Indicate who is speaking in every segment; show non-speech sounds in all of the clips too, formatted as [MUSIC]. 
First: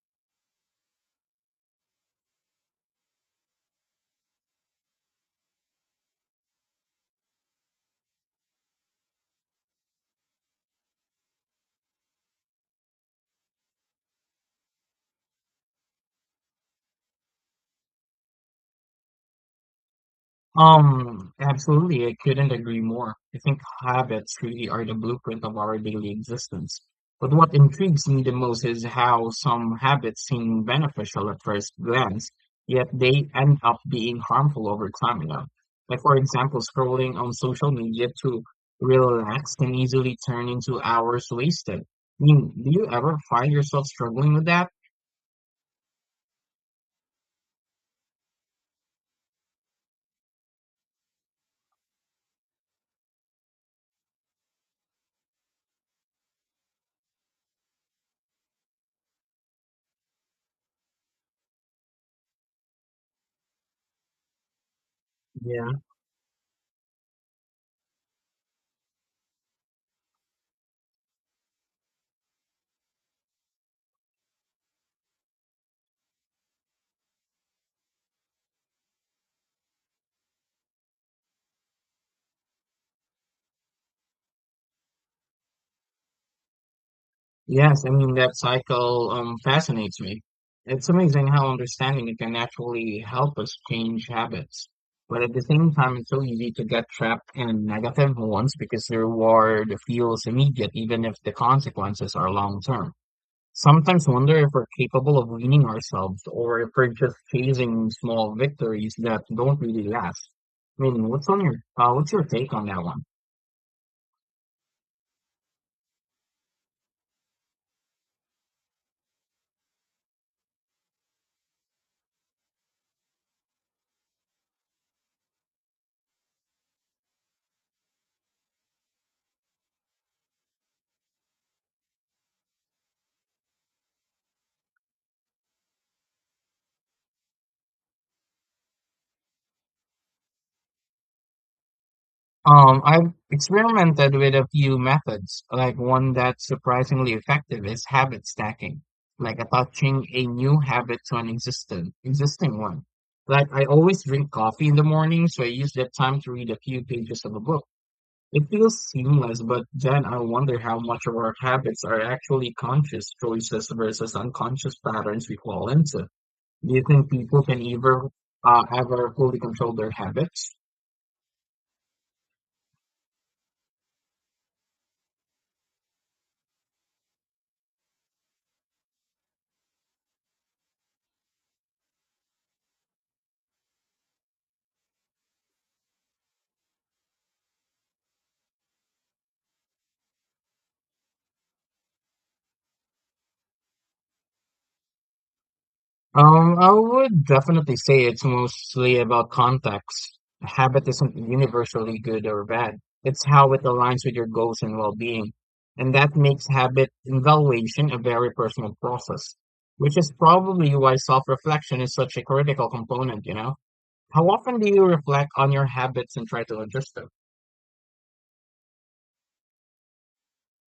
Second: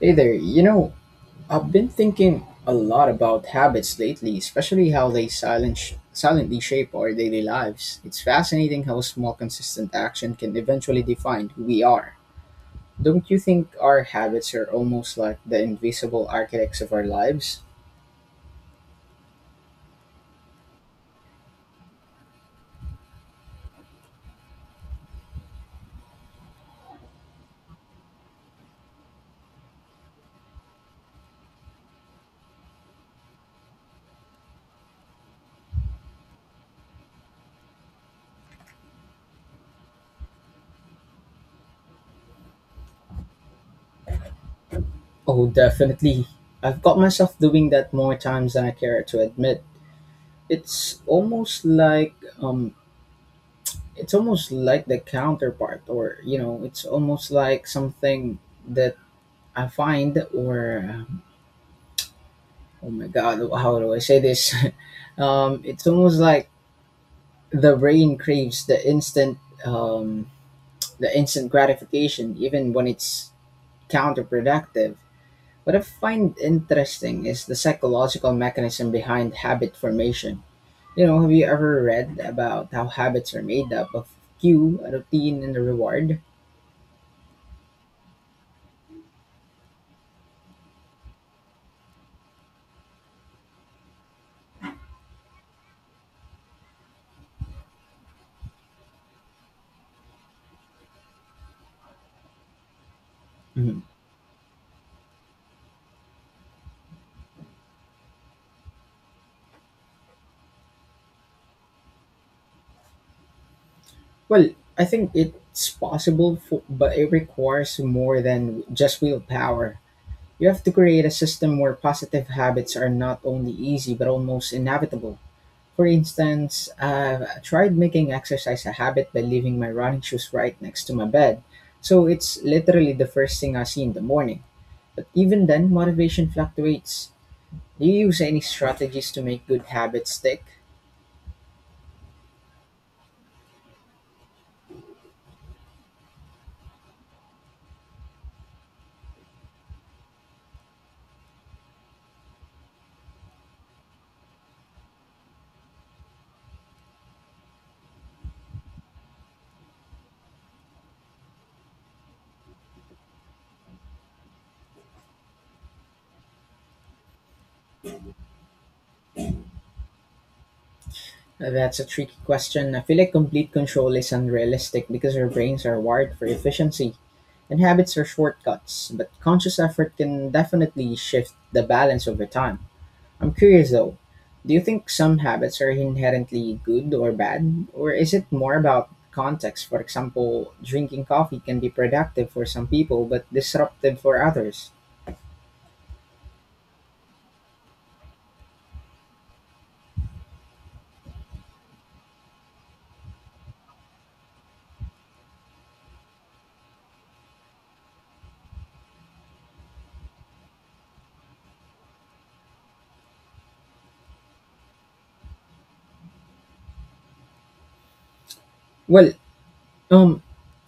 Speaker 1: Hey there, I've been thinking a lot about habits lately, especially how they silently shape our daily lives. It's fascinating how small, consistent action can eventually define who we are. Don't you think our habits are almost like the invisible architects of our lives?
Speaker 2: Absolutely, I couldn't agree more. I think habits really are the blueprint of our daily existence. But what intrigues me the most is how some habits seem beneficial at first glance, yet they end up being harmful over time. Like, for example, scrolling on social media to relax can easily turn into hours wasted. I mean, do you ever find yourself struggling with that?
Speaker 1: Oh, definitely. I've got myself doing that more times than I care to admit. It's almost like um it's almost like the counterpart or it's almost like something that I find, or oh my god, how do I say this? [LAUGHS]
Speaker 2: Yeah.
Speaker 1: It's almost like the brain craves um, the instant gratification, even when it's counterproductive. What I find interesting is the psychological mechanism behind habit formation. You know, have you ever read about how habits are made up of cue, a routine, and a reward?
Speaker 2: Yes, I mean that cycle fascinates me. It's amazing how understanding it can actually help us change habits. But at the same time, it's so easy to get trapped in negative ones because the reward feels immediate, even if the consequences are long term.
Speaker 1: Mhm.
Speaker 2: Sometimes wonder if we're capable of weaning ourselves or if we're just chasing small victories that don't really last. I mean, what's on your what's your take on that one?
Speaker 1: Well, I think it's possible, for, but it requires more than just willpower. You have to create a system where positive habits are not only easy but almost inevitable. For instance, I've tried making exercise a habit by leaving my running shoes right next to my bed. So it's literally the first thing I see in the morning. But even then, motivation fluctuates. Do you use any strategies to make good habits stick?
Speaker 2: I've experimented with a few methods, like one that's surprisingly effective is habit stacking, like attaching a new habit to an existing one. Like I always drink coffee in the morning, so I use that time to read a few pages of a book. It feels seamless, but then I wonder how much of our habits are actually conscious choices versus unconscious patterns we fall into. Do you think people can ever ever fully control their habits?
Speaker 1: That's a tricky question. I feel like complete control is unrealistic because our brains are wired for efficiency and habits are shortcuts, but conscious effort can definitely shift the balance over time. I'm curious though, do you think some habits are inherently good or bad, or is it more about context? For example, drinking coffee can be productive for some people but disruptive for others.
Speaker 2: I would definitely say it's mostly about context. A habit isn't universally good or bad. It's how it aligns with your goals and well-being. And that makes habit evaluation a very personal process, which is probably why self-reflection is such a critical component, you know? How often do you reflect on your habits and try to adjust them?
Speaker 1: Well, um,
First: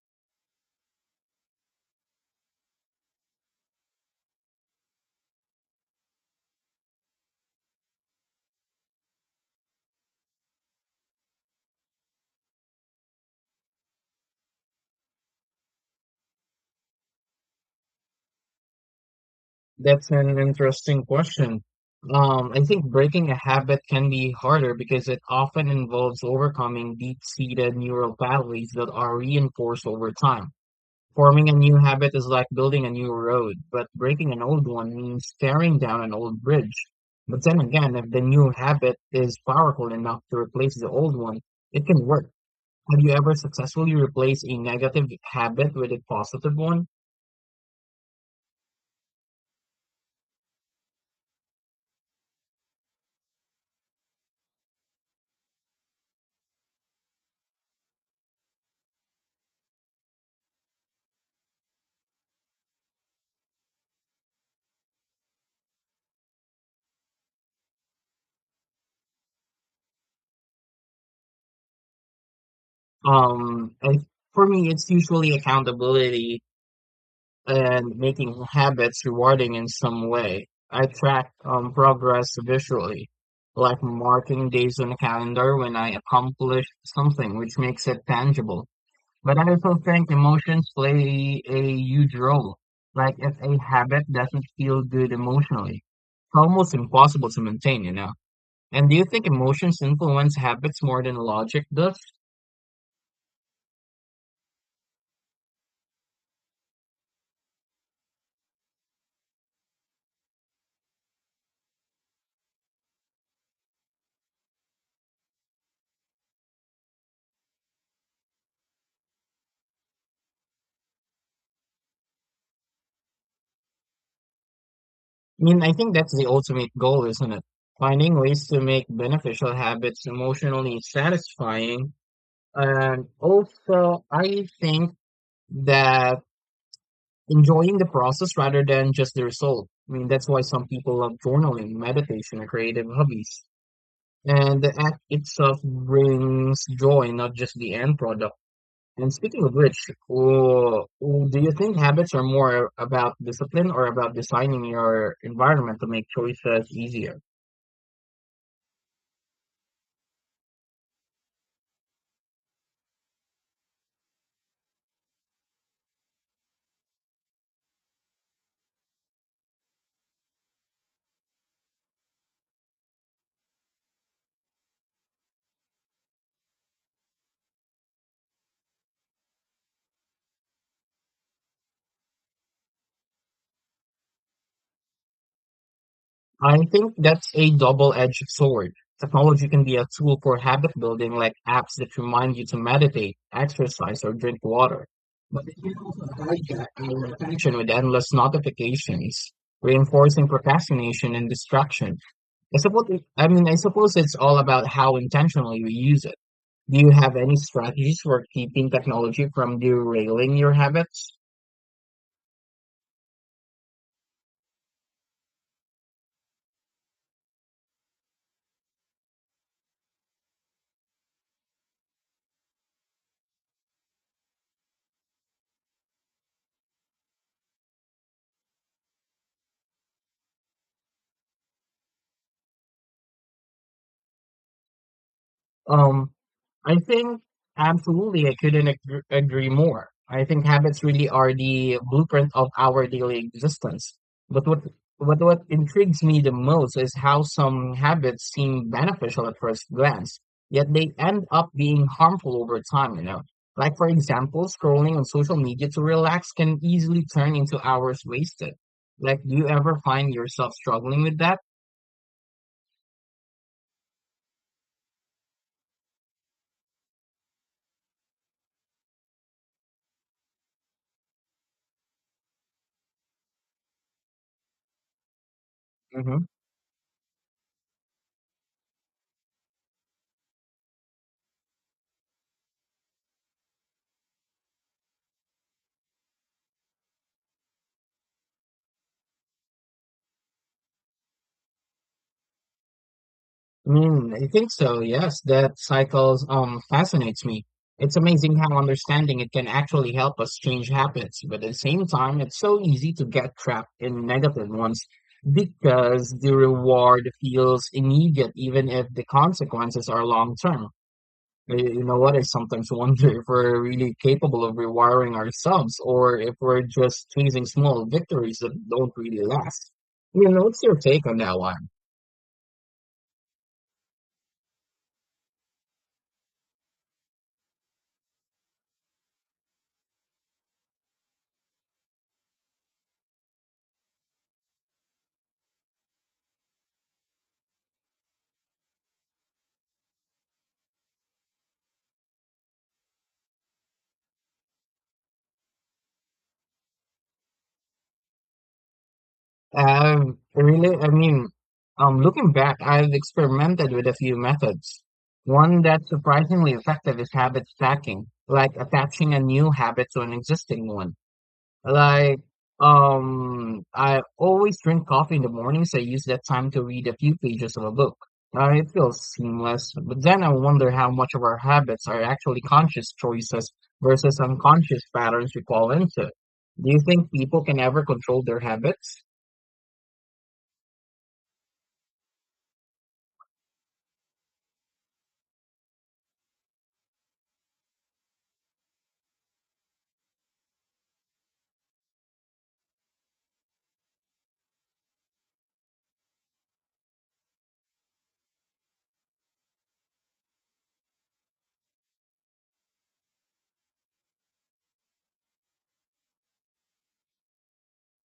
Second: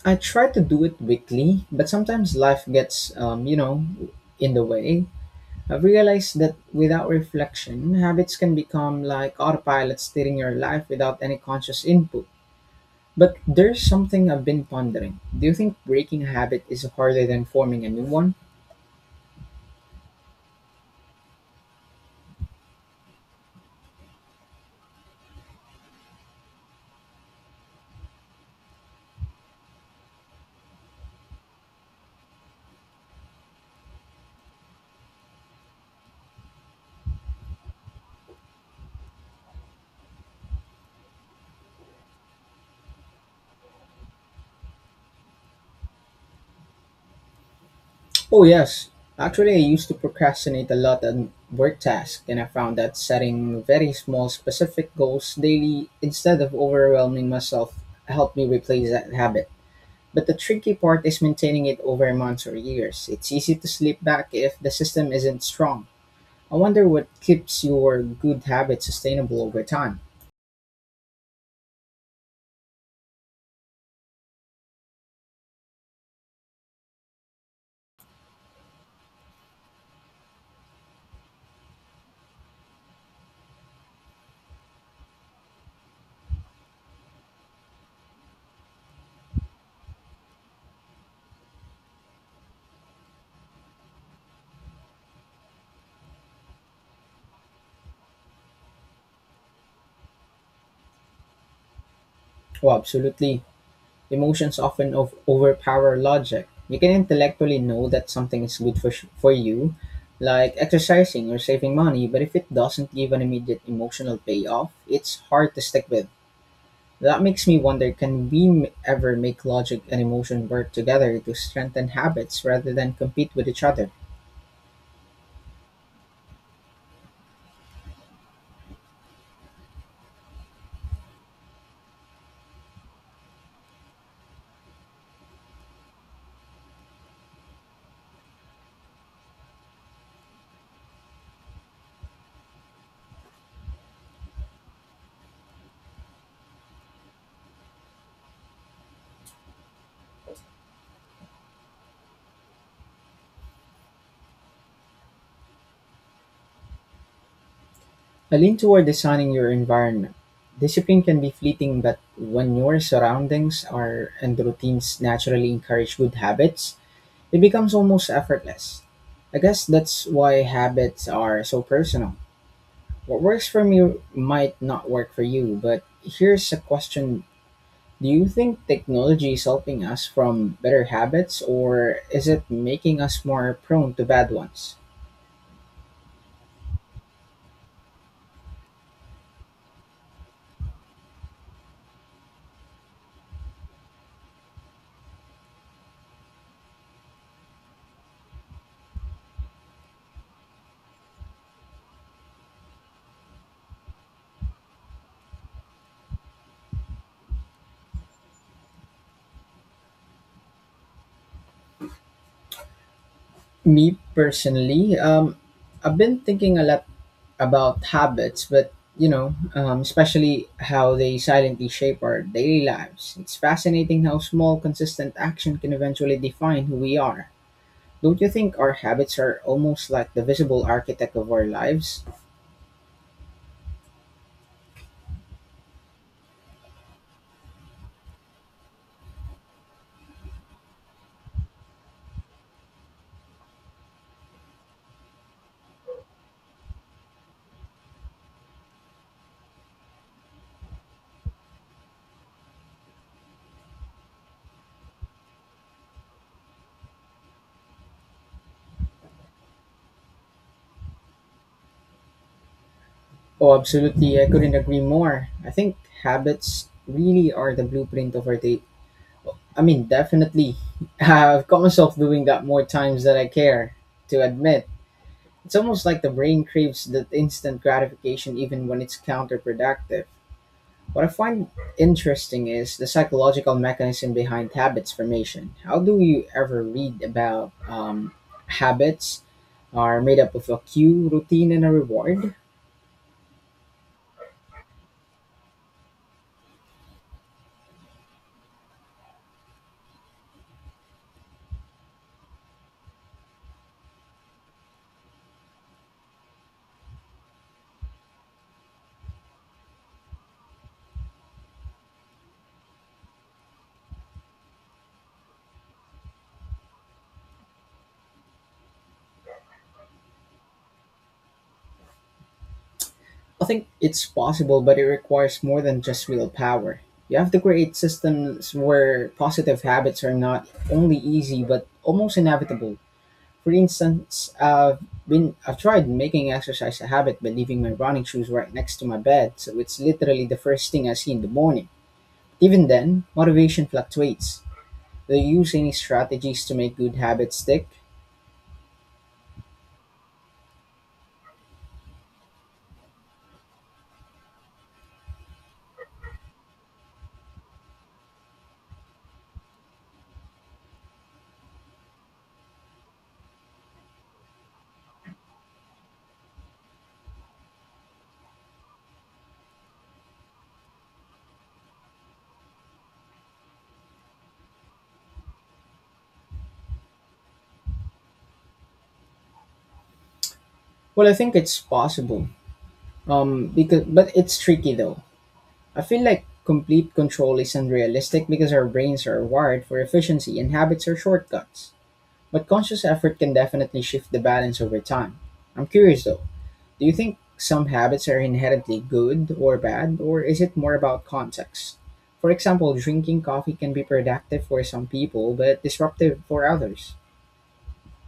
Speaker 1: I try to do it weekly, but sometimes life gets, in the way. I've realized that without reflection, habits can become like autopilot steering your life without any conscious input. But there's something I've been pondering. Do you think breaking a habit is harder than forming a new one?
Speaker 2: That's an interesting question. I think breaking a habit can be harder because it often involves overcoming deep-seated neural pathways that are reinforced over time. Forming a new habit is like building a new road, but breaking an old one means tearing down an old bridge. But then again, if the new habit is powerful enough to replace the old one, it can work. Have you ever successfully replaced a negative habit with a positive one?
Speaker 1: Oh, yes. Actually, I used to procrastinate a lot on work tasks, and I found that setting very small, specific goals daily instead of overwhelming myself helped me replace that habit. But the tricky part is maintaining it over months or years. It's easy to slip back if the system isn't strong. I wonder what keeps your good habits sustainable over time.
Speaker 2: And for me, it's usually accountability and making habits rewarding in some way. I track progress visually, like marking days on the calendar when I accomplish something, which makes it tangible. But I also think emotions play a huge role. Like if a habit doesn't feel good emotionally, it's almost impossible to maintain, you know? And do you think emotions influence habits more than logic does?
Speaker 1: Oh, absolutely. Emotions often overpower logic. You can intellectually know that something is good for you, like exercising or saving money, but if it doesn't give an immediate emotional payoff, it's hard to stick with. That makes me wonder, can we ever make logic and emotion work together to strengthen habits rather than compete with each other?
Speaker 2: I mean, I think that's the ultimate goal, isn't it? Finding ways to make beneficial habits emotionally satisfying. And also, I think that enjoying the process rather than just the result. I mean, that's why some people love journaling, meditation, or creative hobbies. And the act itself brings joy, not just the end product. And speaking of which, oh, oh, do you think habits are more about discipline or about designing your environment to make choices easier?
Speaker 1: I lean toward designing your environment. Discipline can be fleeting, but when your surroundings are and routines naturally encourage good habits, it becomes almost effortless. I guess that's why habits are so personal. What works for me might not work for you, but here's a question. Do you think technology is helping us from better habits or is it making us more prone to bad ones?
Speaker 2: I think that's a double-edged sword. Technology can be a tool for habit building, like apps that remind you to meditate, exercise, or drink water. But it can also hijack our attention with endless notifications, reinforcing procrastination and distraction. I suppose, I suppose it's all about how intentionally we use it. Do you have any strategies for keeping technology from derailing your habits?
Speaker 1: Me personally, I've been thinking a lot about habits, but especially how they silently shape our daily lives. It's fascinating how small, consistent action can eventually define who we are. Don't you think our habits are almost like the visible architect of our lives?
Speaker 2: Um, I think absolutely, I couldn't agree more. I think habits really are the blueprint of our daily existence. But what intrigues me the most is how some habits seem beneficial at first glance, yet they end up being harmful over time. Like for example, scrolling on social media to relax can easily turn into hours wasted. Like, do you ever find yourself struggling with that?
Speaker 1: Oh, absolutely. I couldn't agree more. I think habits really are the blueprint of our day. I mean, definitely. [LAUGHS] I've caught myself doing that more times than I care to admit. It's almost like the brain craves that instant gratification even when it's counterproductive. What I find interesting is the psychological mechanism behind habits formation. How do you ever read about habits are made up of a cue, routine, and a reward?
Speaker 2: Mm, I think so. Yes, that cycles fascinates me. It's amazing how understanding it can actually help us change habits, but at the same time, it's so easy to get trapped in negative ones because the reward feels immediate, even if the consequences are long term. You know what? I sometimes [LAUGHS] wonder if we're really capable of rewiring ourselves, or if we're just chasing small victories that don't really last. You know, what's your take on that one?
Speaker 1: I think it's possible, but it requires more than just willpower. You have to create systems where positive habits are not only easy but almost inevitable. For instance, I've tried making exercise a habit by leaving my running shoes right next to my bed, so it's literally the first thing I see in the morning. Even then, motivation fluctuates. Do you use any strategies to make good habits stick?
Speaker 2: I've really, I mean, Looking back, I've experimented with a few methods. One that's surprisingly effective is habit stacking, like attaching a new habit to an existing one. Like, I always drink coffee in the morning, so I use that time to read a few pages of a book. It feels seamless, but then I wonder how much of our habits are actually conscious choices versus unconscious patterns we fall into. Do you think people can ever control their habits?
Speaker 1: Well, I think it's possible. Because But it's tricky though. I feel like complete control isn't realistic because our brains are wired for efficiency and habits are shortcuts. But conscious effort can definitely shift the balance over time. I'm curious though. Do you think some habits are inherently good or bad, or is it more about context? For example, drinking coffee can be productive for some people but disruptive for others.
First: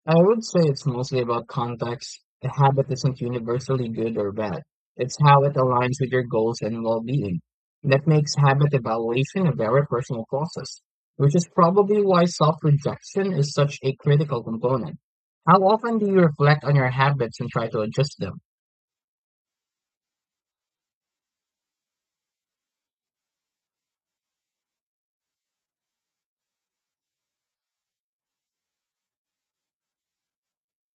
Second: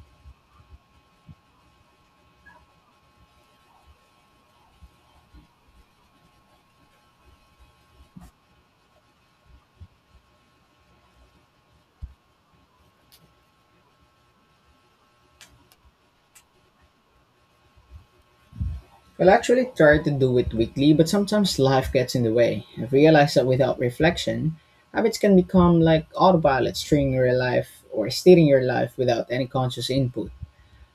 Speaker 2: I would say it's mostly about context. A habit isn't universally good or bad. It's how it aligns with your goals and well-being. That makes habit evaluation a very personal process, which is probably why self-rejection is such a critical component. How often do you reflect on your habits and try to adjust them?
Speaker 1: Well, I actually try to do it weekly, but sometimes life gets in the way. I've realized that without reflection, habits can become like autopilot steering your life without any conscious input.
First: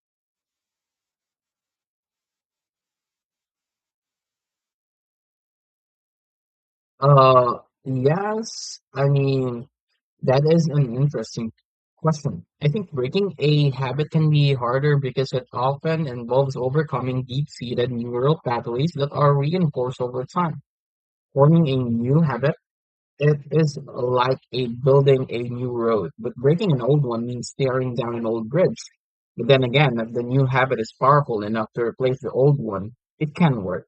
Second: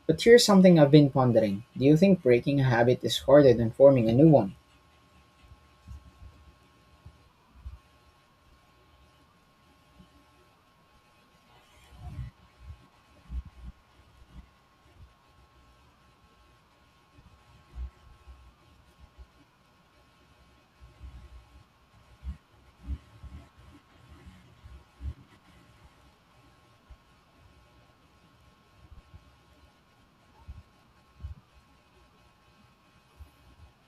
Speaker 1: But here's something I've been pondering. Do you think breaking a habit is harder than forming a new one?
Speaker 2: Uh, yes. That is an interesting question. I think breaking a habit can be harder because it often involves overcoming deep-seated neural pathways that are reinforced over time. Forming a new habit it is like a building a new road, but breaking an old one means tearing down an old bridge. But then again, if the new habit is powerful enough to replace the old one, it can work.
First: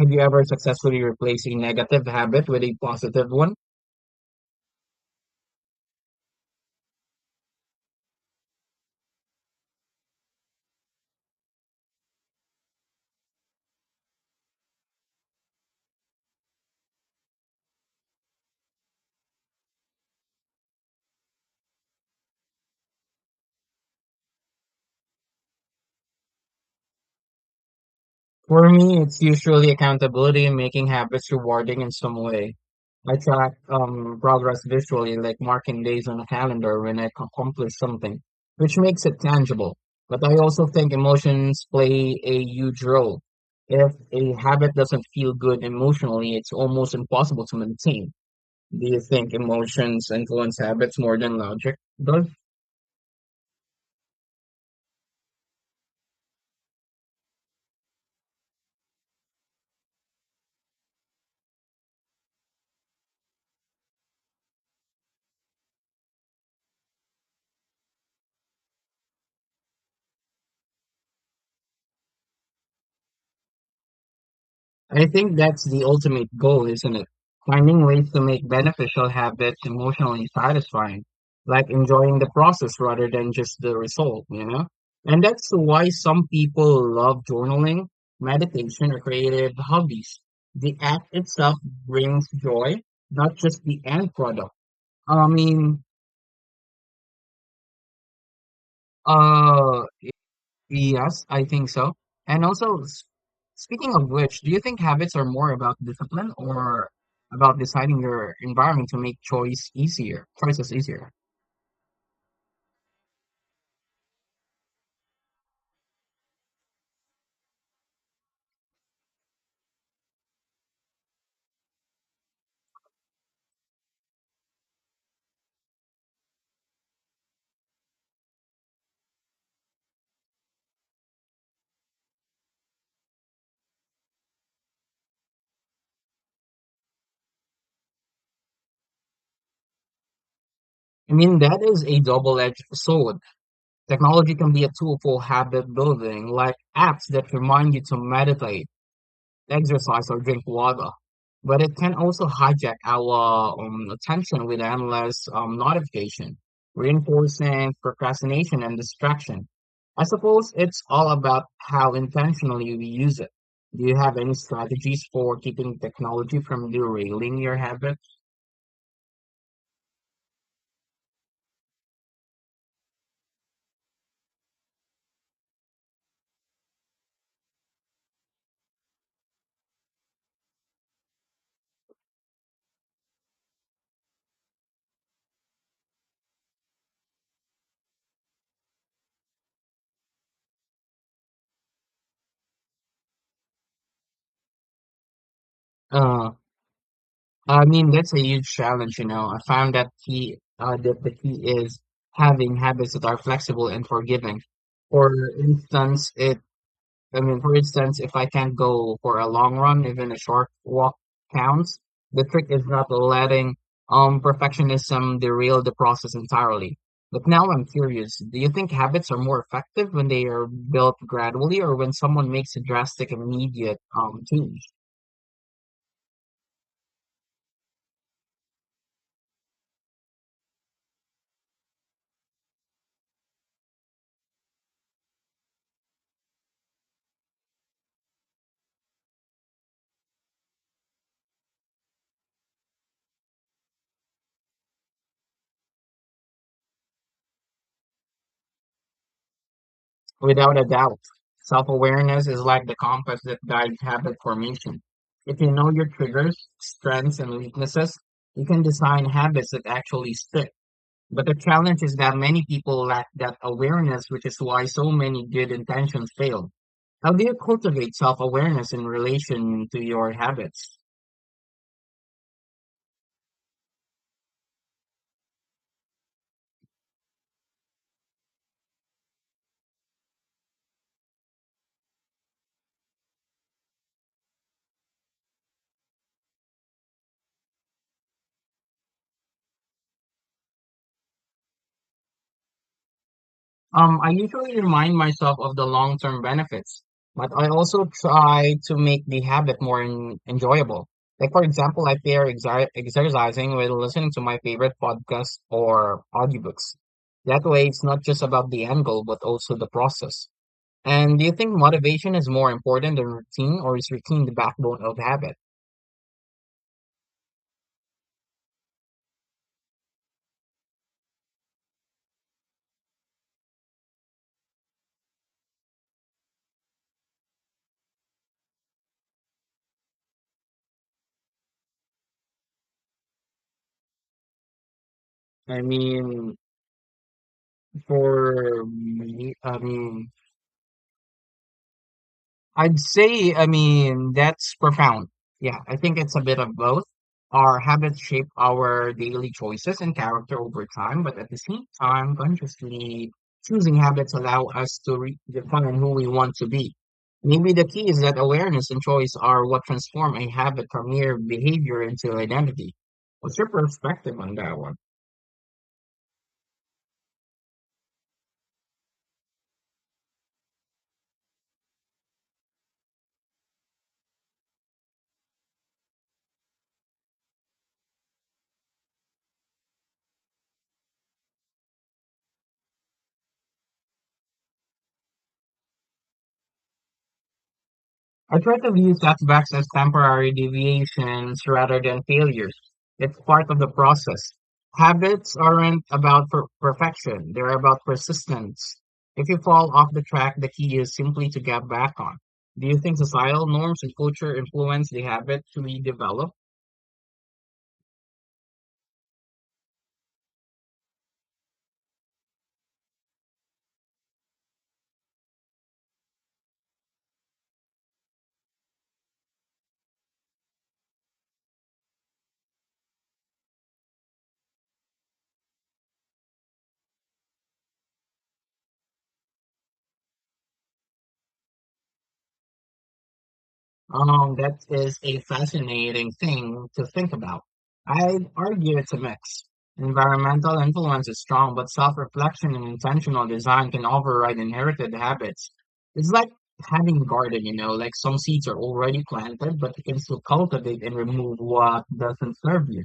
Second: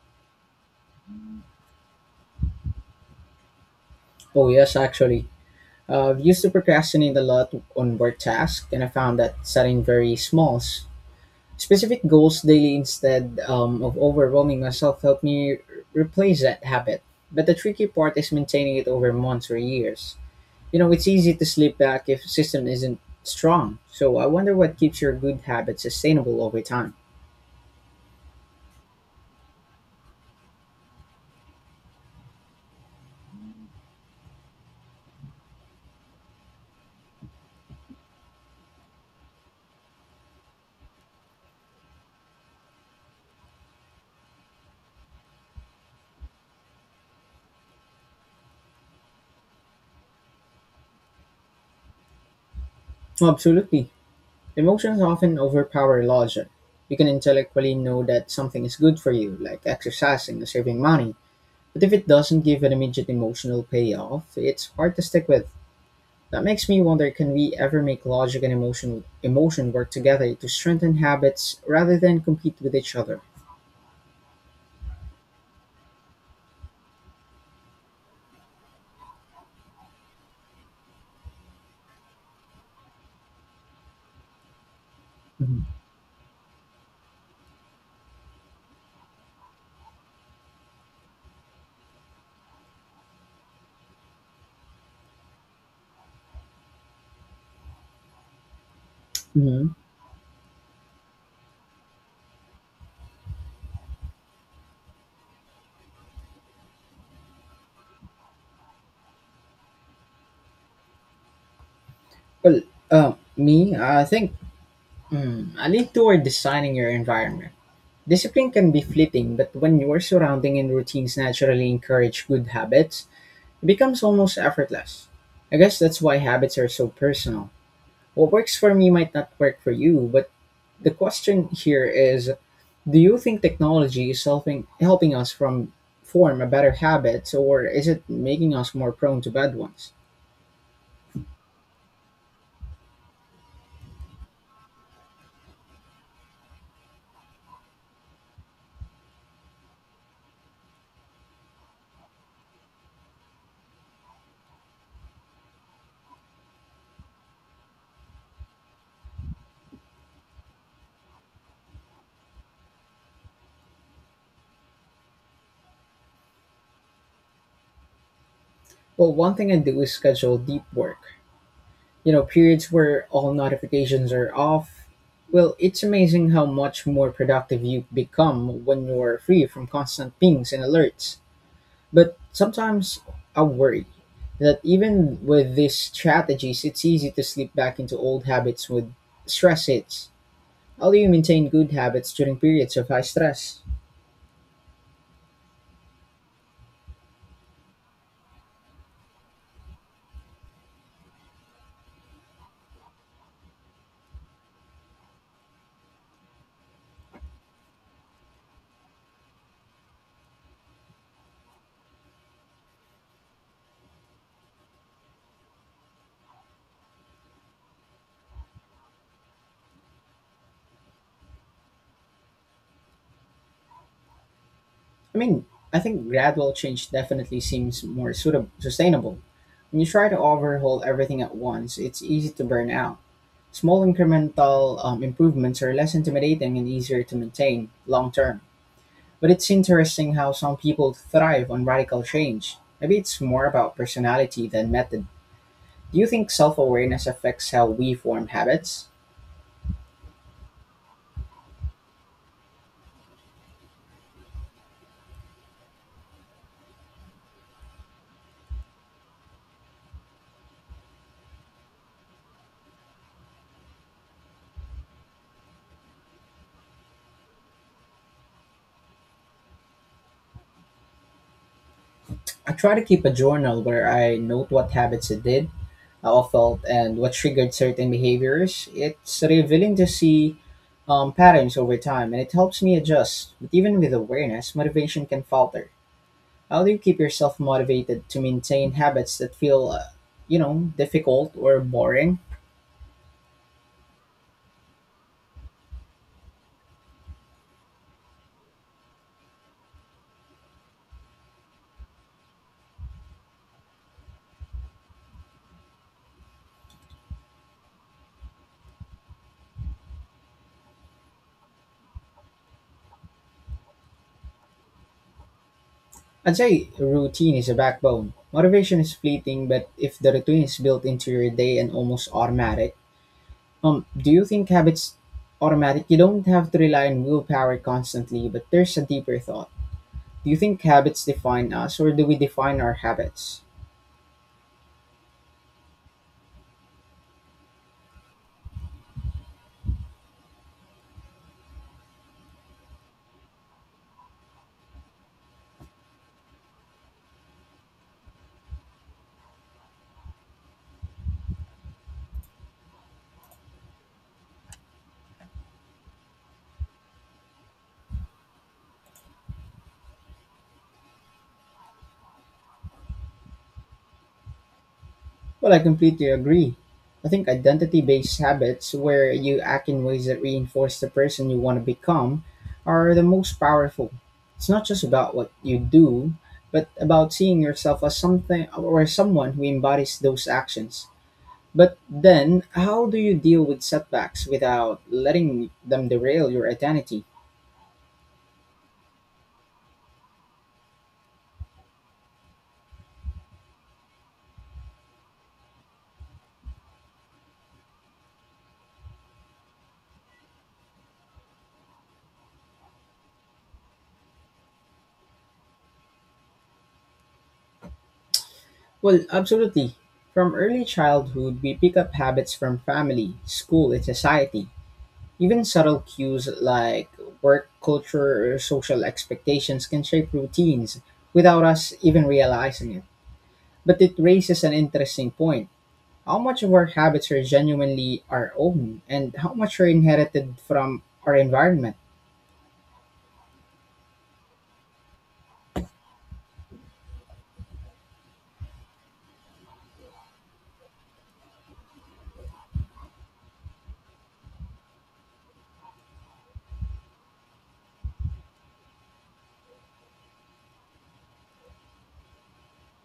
Speaker 2: Have you ever successfully replaced a negative habit with a positive one?
Speaker 1: Oh, yes, actually. I've used to procrastinate a lot on work tasks, and I found that setting very small, specific goals daily instead of overwhelming myself helped me replace that habit. But the tricky part is maintaining it over months or years. You know, it's easy to slip back if system isn't strong. So I wonder what keeps your good habits sustainable over time.
Speaker 2: For me, it's usually accountability and making habits rewarding in some way. I track progress visually, like marking days on a calendar when I accomplish something, which makes it tangible. But I also think emotions play a huge role. If a habit doesn't feel good emotionally, it's almost impossible to maintain. Do you think emotions influence habits more than logic does?
Speaker 1: Oh, absolutely. Emotions often overpower logic. You can intellectually know that something is good for you, like exercising or saving money, but if it doesn't give an immediate emotional payoff, it's hard to stick with. That makes me wonder, can we ever make logic and emotion work together to strengthen habits rather than compete with each other?
Speaker 2: I think that's the ultimate goal, isn't it? Finding ways to make beneficial habits emotionally satisfying, like enjoying the process rather than just the result, you know? And that's why some people love journaling, meditation, or creative hobbies. The act itself brings joy, not just the end product. I mean,
Speaker 1: Hmm.
Speaker 2: uh, Yes, I think so. And also, speaking of which, do you think habits are more about discipline or about deciding your environment to make choices easier?
Speaker 1: Well, me, I think I lean toward designing your environment. Discipline can be fleeting, but when your surrounding and routines naturally encourage good habits, it becomes almost effortless. I guess that's why habits are so personal. What works for me might not work for you, but the question here is, do you think technology is helping us from form a better habits or is it making us more prone to bad ones?
Speaker 2: I mean, that is a double-edged sword. Technology can be a tool for habit building, like apps that remind you to meditate, exercise or drink water. But it can also hijack our attention with endless notification, reinforcing procrastination and distraction. I suppose it's all about how intentionally we use it. Do you have any strategies for keeping technology from derailing your habit?
Speaker 1: Well, one thing I do is schedule deep work. You know, periods where all notifications are off. Well, it's amazing how much more productive you become when you're free from constant pings and alerts. But sometimes I worry that even with these strategies, it's easy to slip back into old habits with stress hits. How do you maintain good habits during periods of high stress?
Speaker 2: Uh, that's a huge challenge, you know. I found that key, That the key is having habits that are flexible and forgiving. For instance, it for instance, if I can't go for a long run, even a short walk counts. The trick is not letting perfectionism derail the process entirely. But now I'm curious, do you think habits are more effective when they are built gradually or when someone makes a drastic immediate change?
Speaker 1: I mean, I think gradual change definitely seems more suitable, sustainable. When you try to overhaul everything at once, it's easy to burn out. Small incremental improvements are less intimidating and easier to maintain long term. But it's interesting how some people thrive on radical change. Maybe it's more about personality than method. Do you think self awareness affects how we form habits?
Speaker 2: Without a doubt, self-awareness is like the compass that guides habit formation. If you know your triggers, strengths, and weaknesses, you can design habits that actually stick. But the challenge is that many people lack that awareness, which is why so many good intentions fail. How do you cultivate self-awareness in relation to your habits?
Speaker 1: I try to keep a journal where I note what habits I did, how I felt, and what triggered certain behaviors. It's revealing to see patterns over time, and it helps me adjust. But even with awareness, motivation can falter. How do you keep yourself motivated to maintain habits that feel, difficult or boring?
Speaker 2: I usually remind myself of the long-term benefits, but I also try to make the habit more enjoyable. Like for example, I pair exercising with listening to my favorite podcasts or audiobooks. That way, it's not just about the end goal, but also the process. And do you think motivation is more important than routine, or is routine the backbone of habit?
Speaker 1: I'd say routine is a backbone. Motivation is fleeting, but if the routine is built into your day and almost automatic, do you think habits automatic? You don't have to rely on willpower constantly, but there's a deeper thought. Do you think habits define us, or do we define our habits?
Speaker 2: I mean, for me, I mean, I'd say, I mean, That's profound. Yeah, I think it's a bit of both. Our habits shape our daily choices and character over time, but at the same time, consciously choosing habits allow us to define who we want to be. Maybe the key is that awareness and choice are what transform a habit from mere behavior into identity. What's your perspective on that one?
Speaker 1: Well, I completely agree. I think identity based habits, where you act in ways that reinforce the person you want to become, are the most powerful. It's not just about what you do, but about seeing yourself as something or someone who embodies those actions. But then, how do you deal with setbacks without letting them derail your identity?
Speaker 2: I try to view setbacks as temporary deviations rather than failures. It's part of the process. Habits aren't about perfection, they're about persistence. If you fall off the track, the key is simply to get back on. Do you think societal norms and culture influence the habits we develop?
Speaker 1: Well, absolutely. From early childhood, we pick up habits from family, school, and society. Even subtle cues like work culture or social expectations can shape routines without us even realizing it. But it raises an interesting point. How much of our habits are genuinely our own, and how much are inherited from our environment?
Speaker 2: That is a fascinating thing to think about. I'd argue it's a mix. Environmental influence is strong, but self-reflection and intentional design can override inherited habits. It's like having a garden, you know, like some seeds are already planted, but you can still cultivate and remove what doesn't serve you.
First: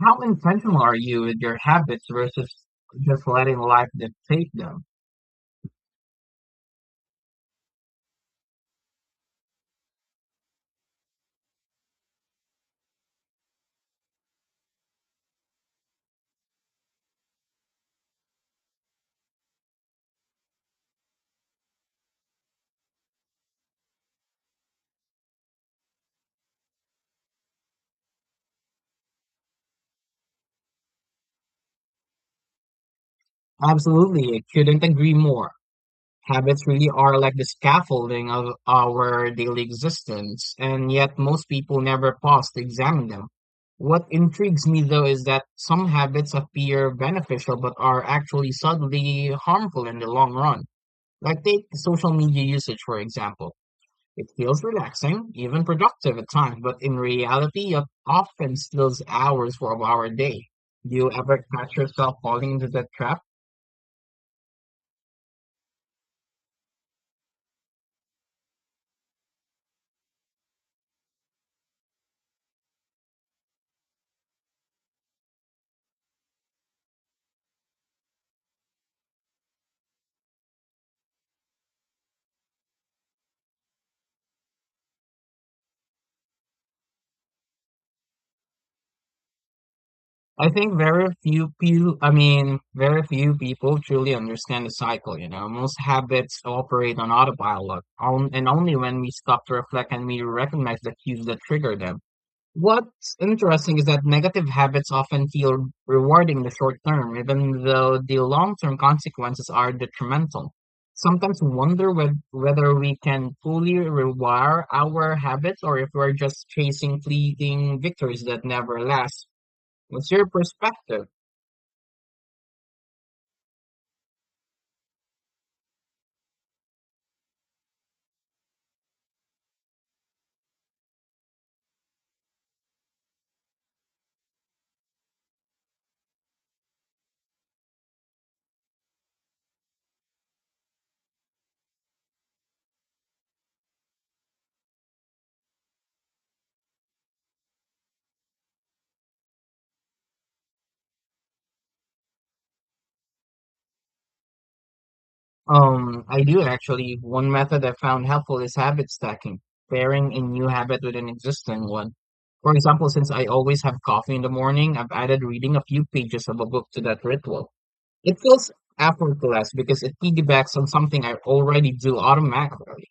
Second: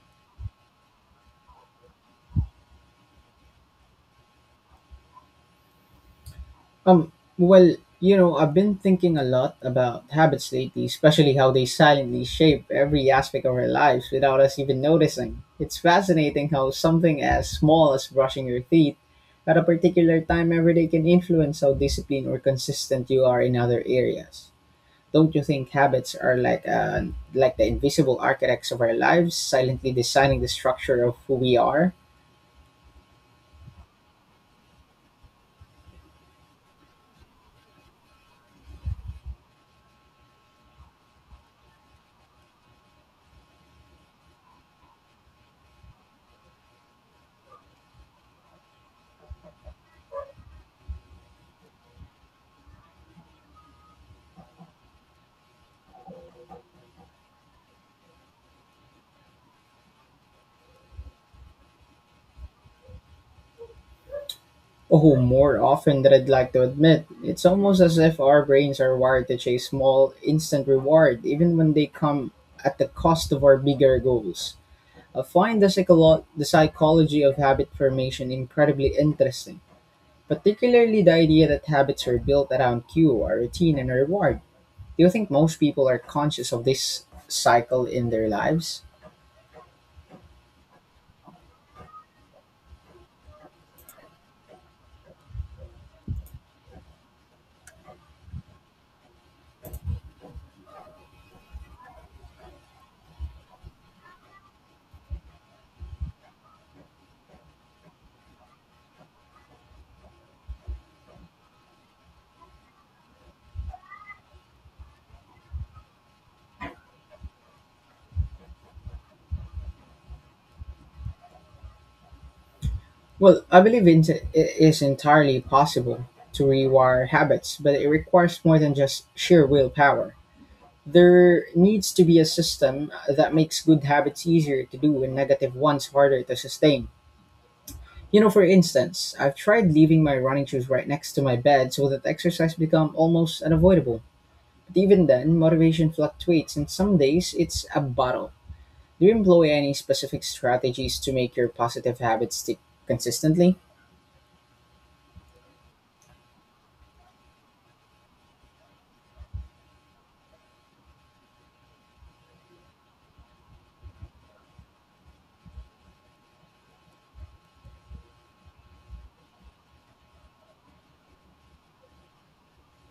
Speaker 2: How intentional are you with your habits versus just letting life dictate them?
Speaker 1: Um, well, you know, I've been thinking a lot about habits lately, especially how they silently shape every aspect of our lives without us even noticing. It's fascinating how something as small as brushing your teeth at a particular time every day can influence how disciplined or consistent you are in other areas. Don't you think habits are like the invisible architects of our lives, silently designing the structure of who we are?
Speaker 2: Absolutely, I couldn't agree more. Habits really are like the scaffolding of our daily existence, and yet most people never pause to examine them. What intrigues me though is that some habits appear beneficial but are actually subtly harmful in the long run. Like take social media usage, for example. It feels relaxing, even productive at times, but in reality, it often steals hours from our day. Do you ever catch yourself falling into that trap?
Speaker 1: Oh, more often than I'd like to admit. It's almost as if our brains are wired to chase small, instant reward, even when they come at the cost of our bigger goals. I find the psychology of habit formation incredibly interesting, particularly the idea that habits are built around cue, our routine, and reward. Do you think most people are conscious of this cycle in their lives?
Speaker 2: I think very few people, I mean, very few people truly understand the cycle, you know. Most habits operate on autopilot, on, and only when we stop to reflect and we recognize the cues that trigger them. What's interesting is that negative habits often feel rewarding in the short term, even though the long-term consequences are detrimental. Sometimes wonder whether we can fully rewire our habits or if we're just chasing fleeting victories that never last. What's your perspective?
Speaker 1: Well, I believe it is entirely possible to rewire habits, but it requires more than just sheer willpower. There needs to be a system that makes good habits easier to do and negative ones harder to sustain. You know, for instance, I've tried leaving my running shoes right next to my bed so that exercise become almost unavoidable. But even then, motivation fluctuates, and some days it's a battle. Do you employ any specific strategies to make your positive habits stick consistently?
Speaker 2: I do actually. One method I found helpful is habit stacking, pairing a new habit with an existing one. For example, since I always have coffee in the morning, I've added reading a few pages of a book to that ritual. It feels effortless because it piggybacks on something I already do automatically.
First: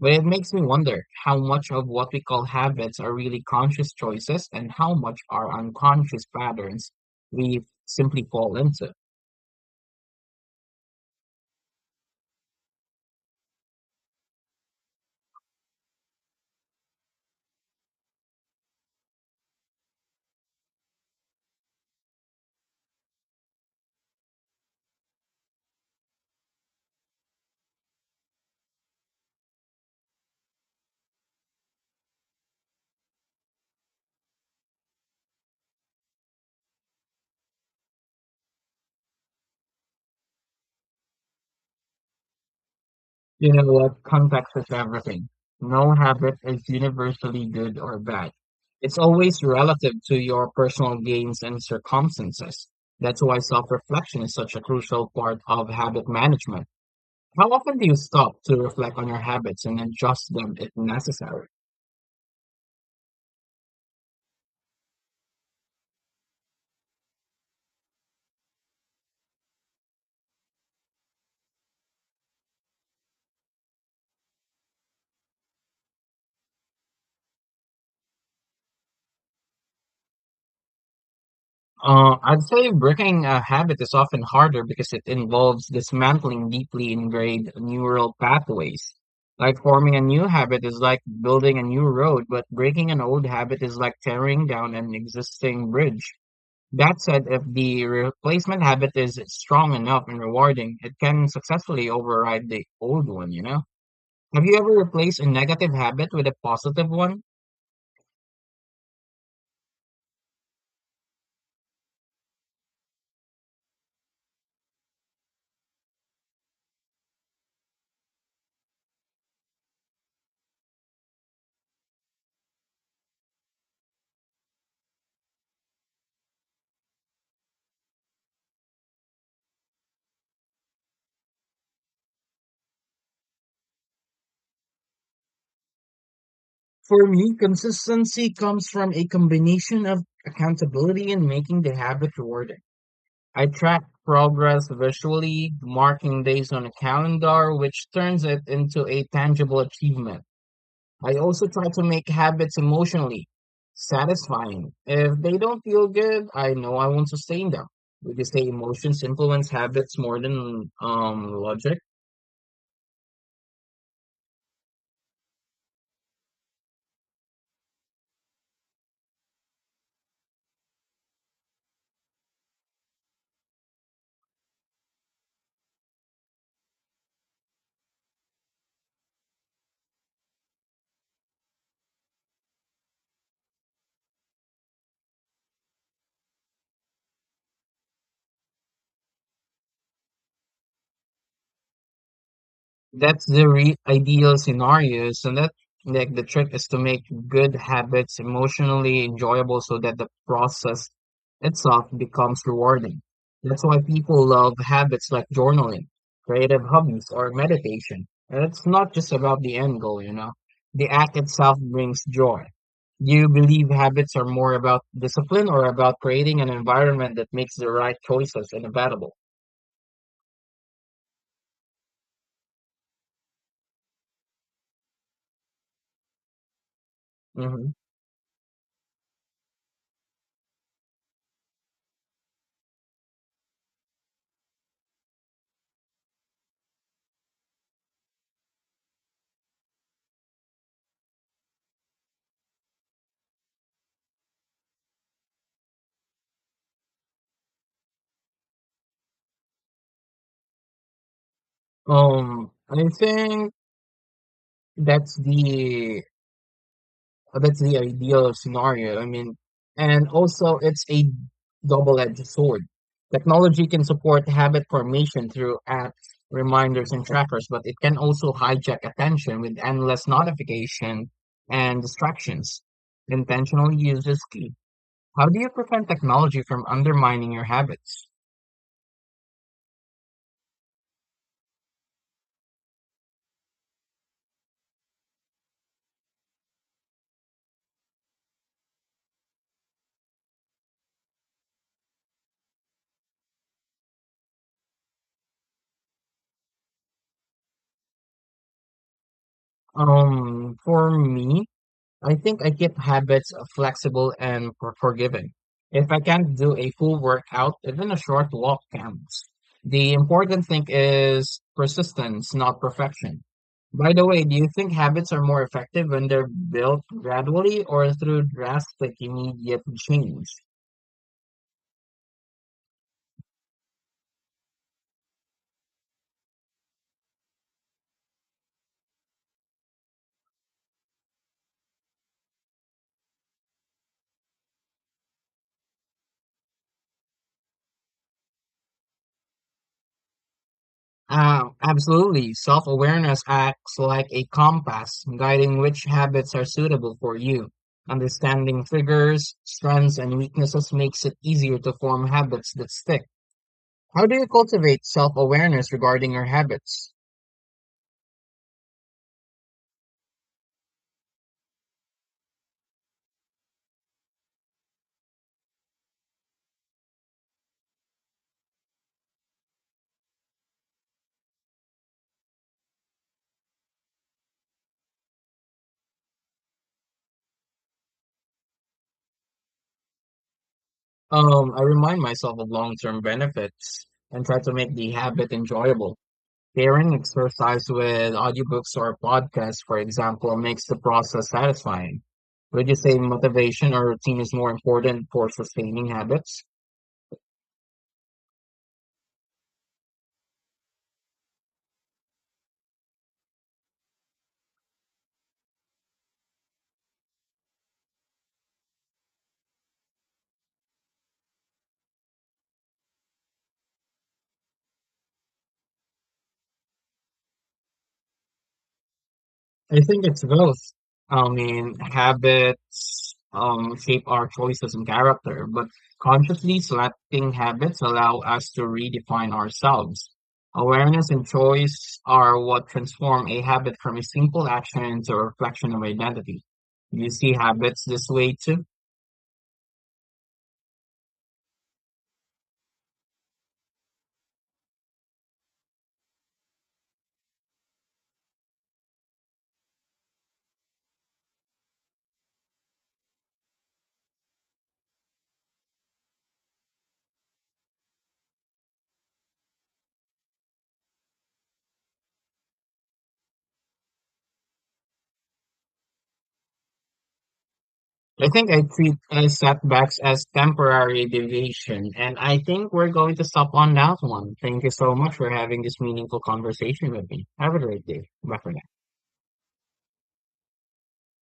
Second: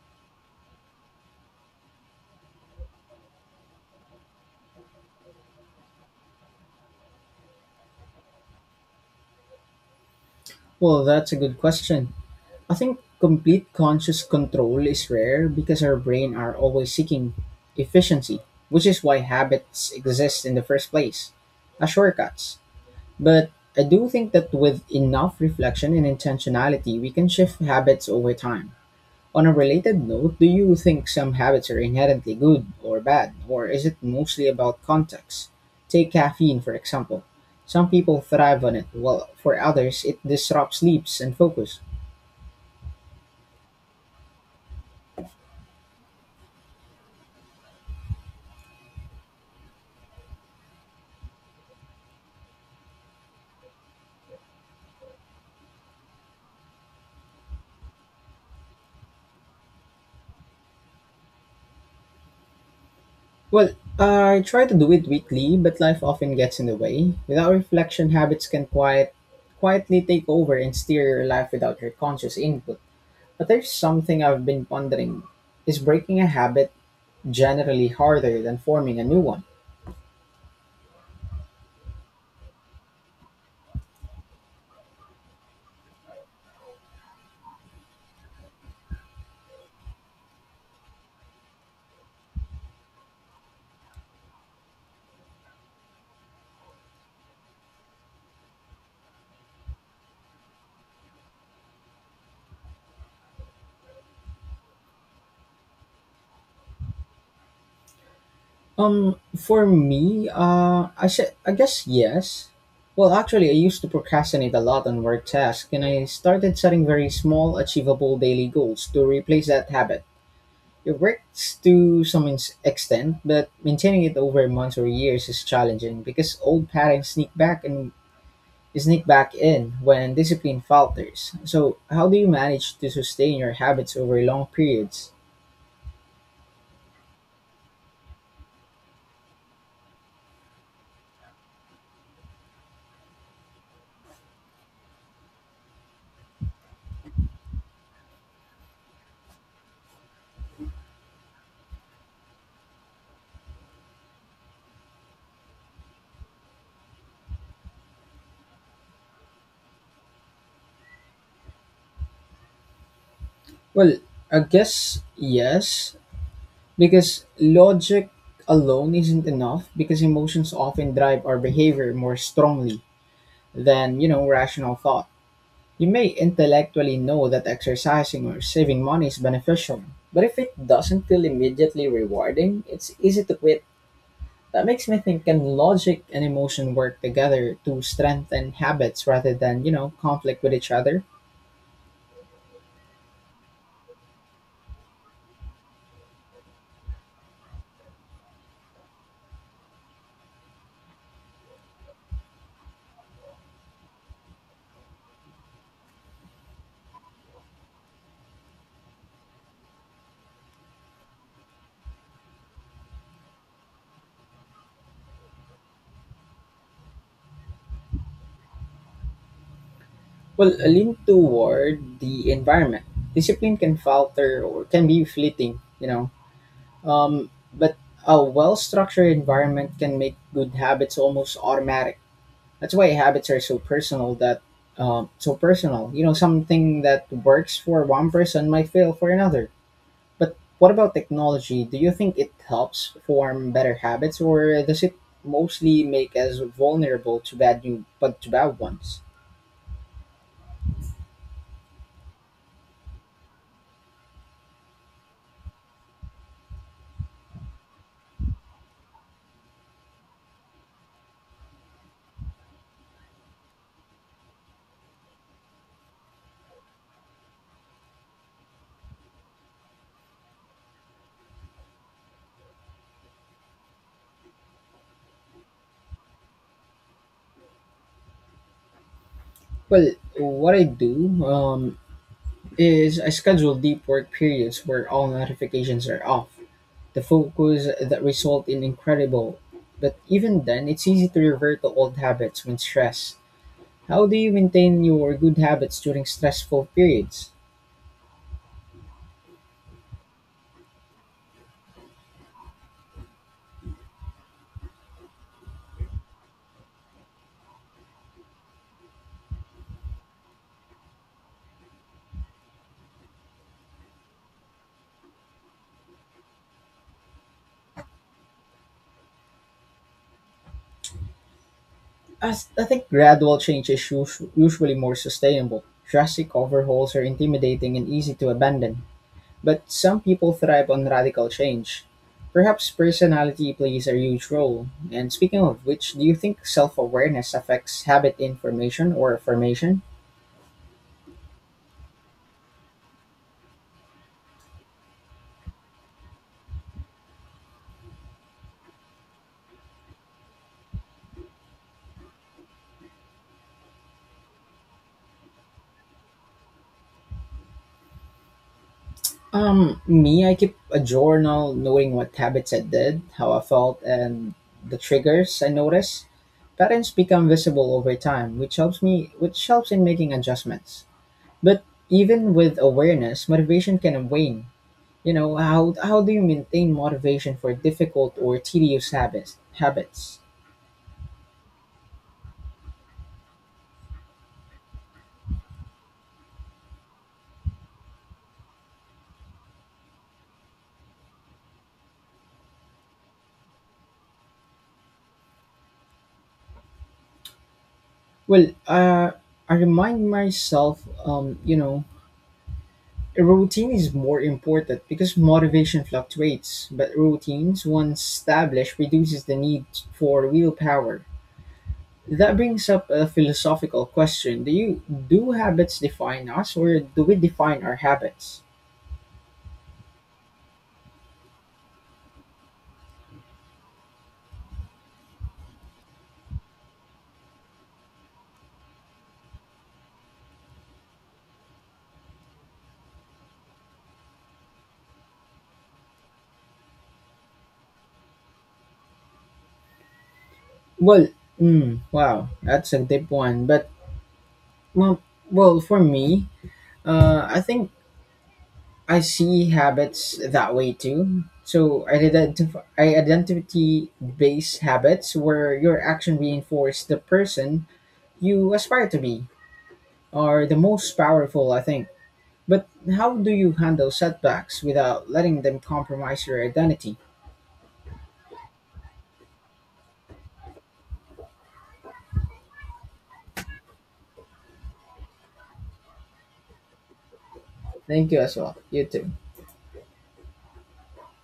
Speaker 2: But it makes me wonder how much of what we call habits are really conscious choices and how much are unconscious patterns we simply fall into.
Speaker 1: Well, that's a good question. I think complete conscious control is rare because our brain are always seeking efficiency, which is why habits exist in the first place, as shortcuts. But I do think that with enough reflection and intentionality, we can shift habits over time. On a related note, do you think some habits are inherently good or bad, or is it mostly about context? Take caffeine, for example. Some people thrive on it, while for others, it disrupts sleeps and focus.
Speaker 2: You know what? Context is everything. No habit is universally good or bad. It's always relative to your personal gains and circumstances. That's why self-reflection is such a crucial part of habit management. How often do you stop to reflect on your habits and adjust them if necessary?
Speaker 1: Well, I try to do it weekly, but life often gets in the way. Without reflection, quietly take over and steer your life without your conscious input. But there's something I've been pondering. Is breaking a habit generally harder than forming a new one?
Speaker 2: I'd say breaking a habit is often harder because it involves dismantling deeply ingrained neural pathways. Like forming a new habit is like building a new road, but breaking an old habit is like tearing down an existing bridge. That said, if the replacement habit is strong enough and rewarding, it can successfully override the old one, you know? Have you ever replaced a negative habit with a positive one?
Speaker 1: For me, I guess yes. Well, actually, I used to procrastinate a lot on work tasks, and I started setting very small, achievable daily goals to replace that habit. It works to some extent, but maintaining it over months or years is challenging because old patterns sneak back and sneak back in when discipline falters. So, how do you manage to sustain your habits over long periods?
Speaker 2: For me, consistency comes from a combination of accountability and making the habit rewarding. I track progress visually, marking days on a calendar, which turns it into a tangible achievement. I also try to make habits emotionally satisfying. If they don't feel good, I know I won't sustain them. Would you say emotions influence habits more than logic?
Speaker 1: Well, I guess yes, because logic alone isn't enough because emotions often drive our behavior more strongly than, you know, rational thought. You may intellectually know that exercising or saving money is beneficial, but if it doesn't feel immediately rewarding, it's easy to quit. That makes me think, can logic and emotion work together to strengthen habits rather than, you know, conflict with each other?
Speaker 2: That's the re ideal scenario, is that like the trick is to make good habits emotionally enjoyable so that the process itself becomes rewarding. That's why people love habits like journaling, creative hobbies, or meditation. And it's not just about the end goal, you know. The act itself brings joy. Do you believe habits are more about discipline or about creating an environment that makes the right choices and available?
Speaker 1: Well, a lean toward the environment. Discipline can falter or can be fleeting, you know. Um,
Speaker 2: hmm
Speaker 1: but a well structured environment can make good habits almost automatic. That's why habits are so personal. You know, something that works for one person might fail for another. But what about technology? Do you think it helps form better habits, or does it mostly make us vulnerable to bad new but to bad ones?
Speaker 2: I think that's the that's the ideal scenario. I mean, and also it's a double-edged sword. Technology can support habit formation through apps, reminders, and trackers, but it can also hijack attention with endless notification and distractions. Intentional use is key. How do you prevent technology from undermining your habits?
Speaker 1: Well, what I do is I schedule deep work periods where all notifications are off. The focus that result in incredible. But even then, it's easy to revert to old habits when stressed. How do you maintain your good habits during stressful periods?
Speaker 2: For me, I think I keep habits flexible and forgiving. If I can't do a full workout, even a short walk counts. The important thing is persistence, not perfection. By the way, do you think habits are more effective when they're built gradually or through drastic immediate change?
Speaker 1: As I think gradual change is usually more sustainable. Drastic overhauls are intimidating and easy to abandon, but some people thrive on radical change. Perhaps personality plays a huge role. And speaking of which, do you think self-awareness affects habit information or formation?
Speaker 2: Absolutely. Self-awareness acts like a compass, guiding which habits are suitable for you. Understanding triggers, strengths, and weaknesses makes it easier to form habits that stick. How do you cultivate self-awareness regarding your habits?
Speaker 1: Me, I keep a journal, knowing what habits I did, how I felt, and the triggers I noticed. Patterns become visible over time, which helps in making adjustments. But even with awareness, motivation can wane. You know, how do you maintain motivation for difficult or tedious habits?
Speaker 2: I remind myself of long-term benefits and try to make the habit enjoyable. Pairing exercise with audiobooks or podcasts, for example, makes the process satisfying. Would you say motivation or routine is more important for sustaining habits?
Speaker 1: Well, I remind myself you know, a routine is more important because motivation fluctuates, but routines once established reduces the need for willpower. That brings up a philosophical question. Do habits define us or do we define our habits?
Speaker 2: I think it's both. I mean, habits shape our choices and character, but consciously selecting habits allow us to redefine ourselves. Awareness and choice are what transform a habit from a simple action into a reflection of identity. Do you see habits this way too?
Speaker 1: Well, wow, that's a deep one. But well, well for me, I think I see habits that way too. So I identity based habits where your action reinforce the person you aspire to be are the most powerful I think. But how do you handle setbacks without letting them compromise your identity?
Speaker 2: I think I treat setbacks as temporary deviation, and I think we're going to stop on that one. Thank you so much for having this meaningful conversation with me. Have a great day.
Speaker 1: Thank you as
Speaker 2: Bye for
Speaker 1: well.
Speaker 2: now.
Speaker 1: You too.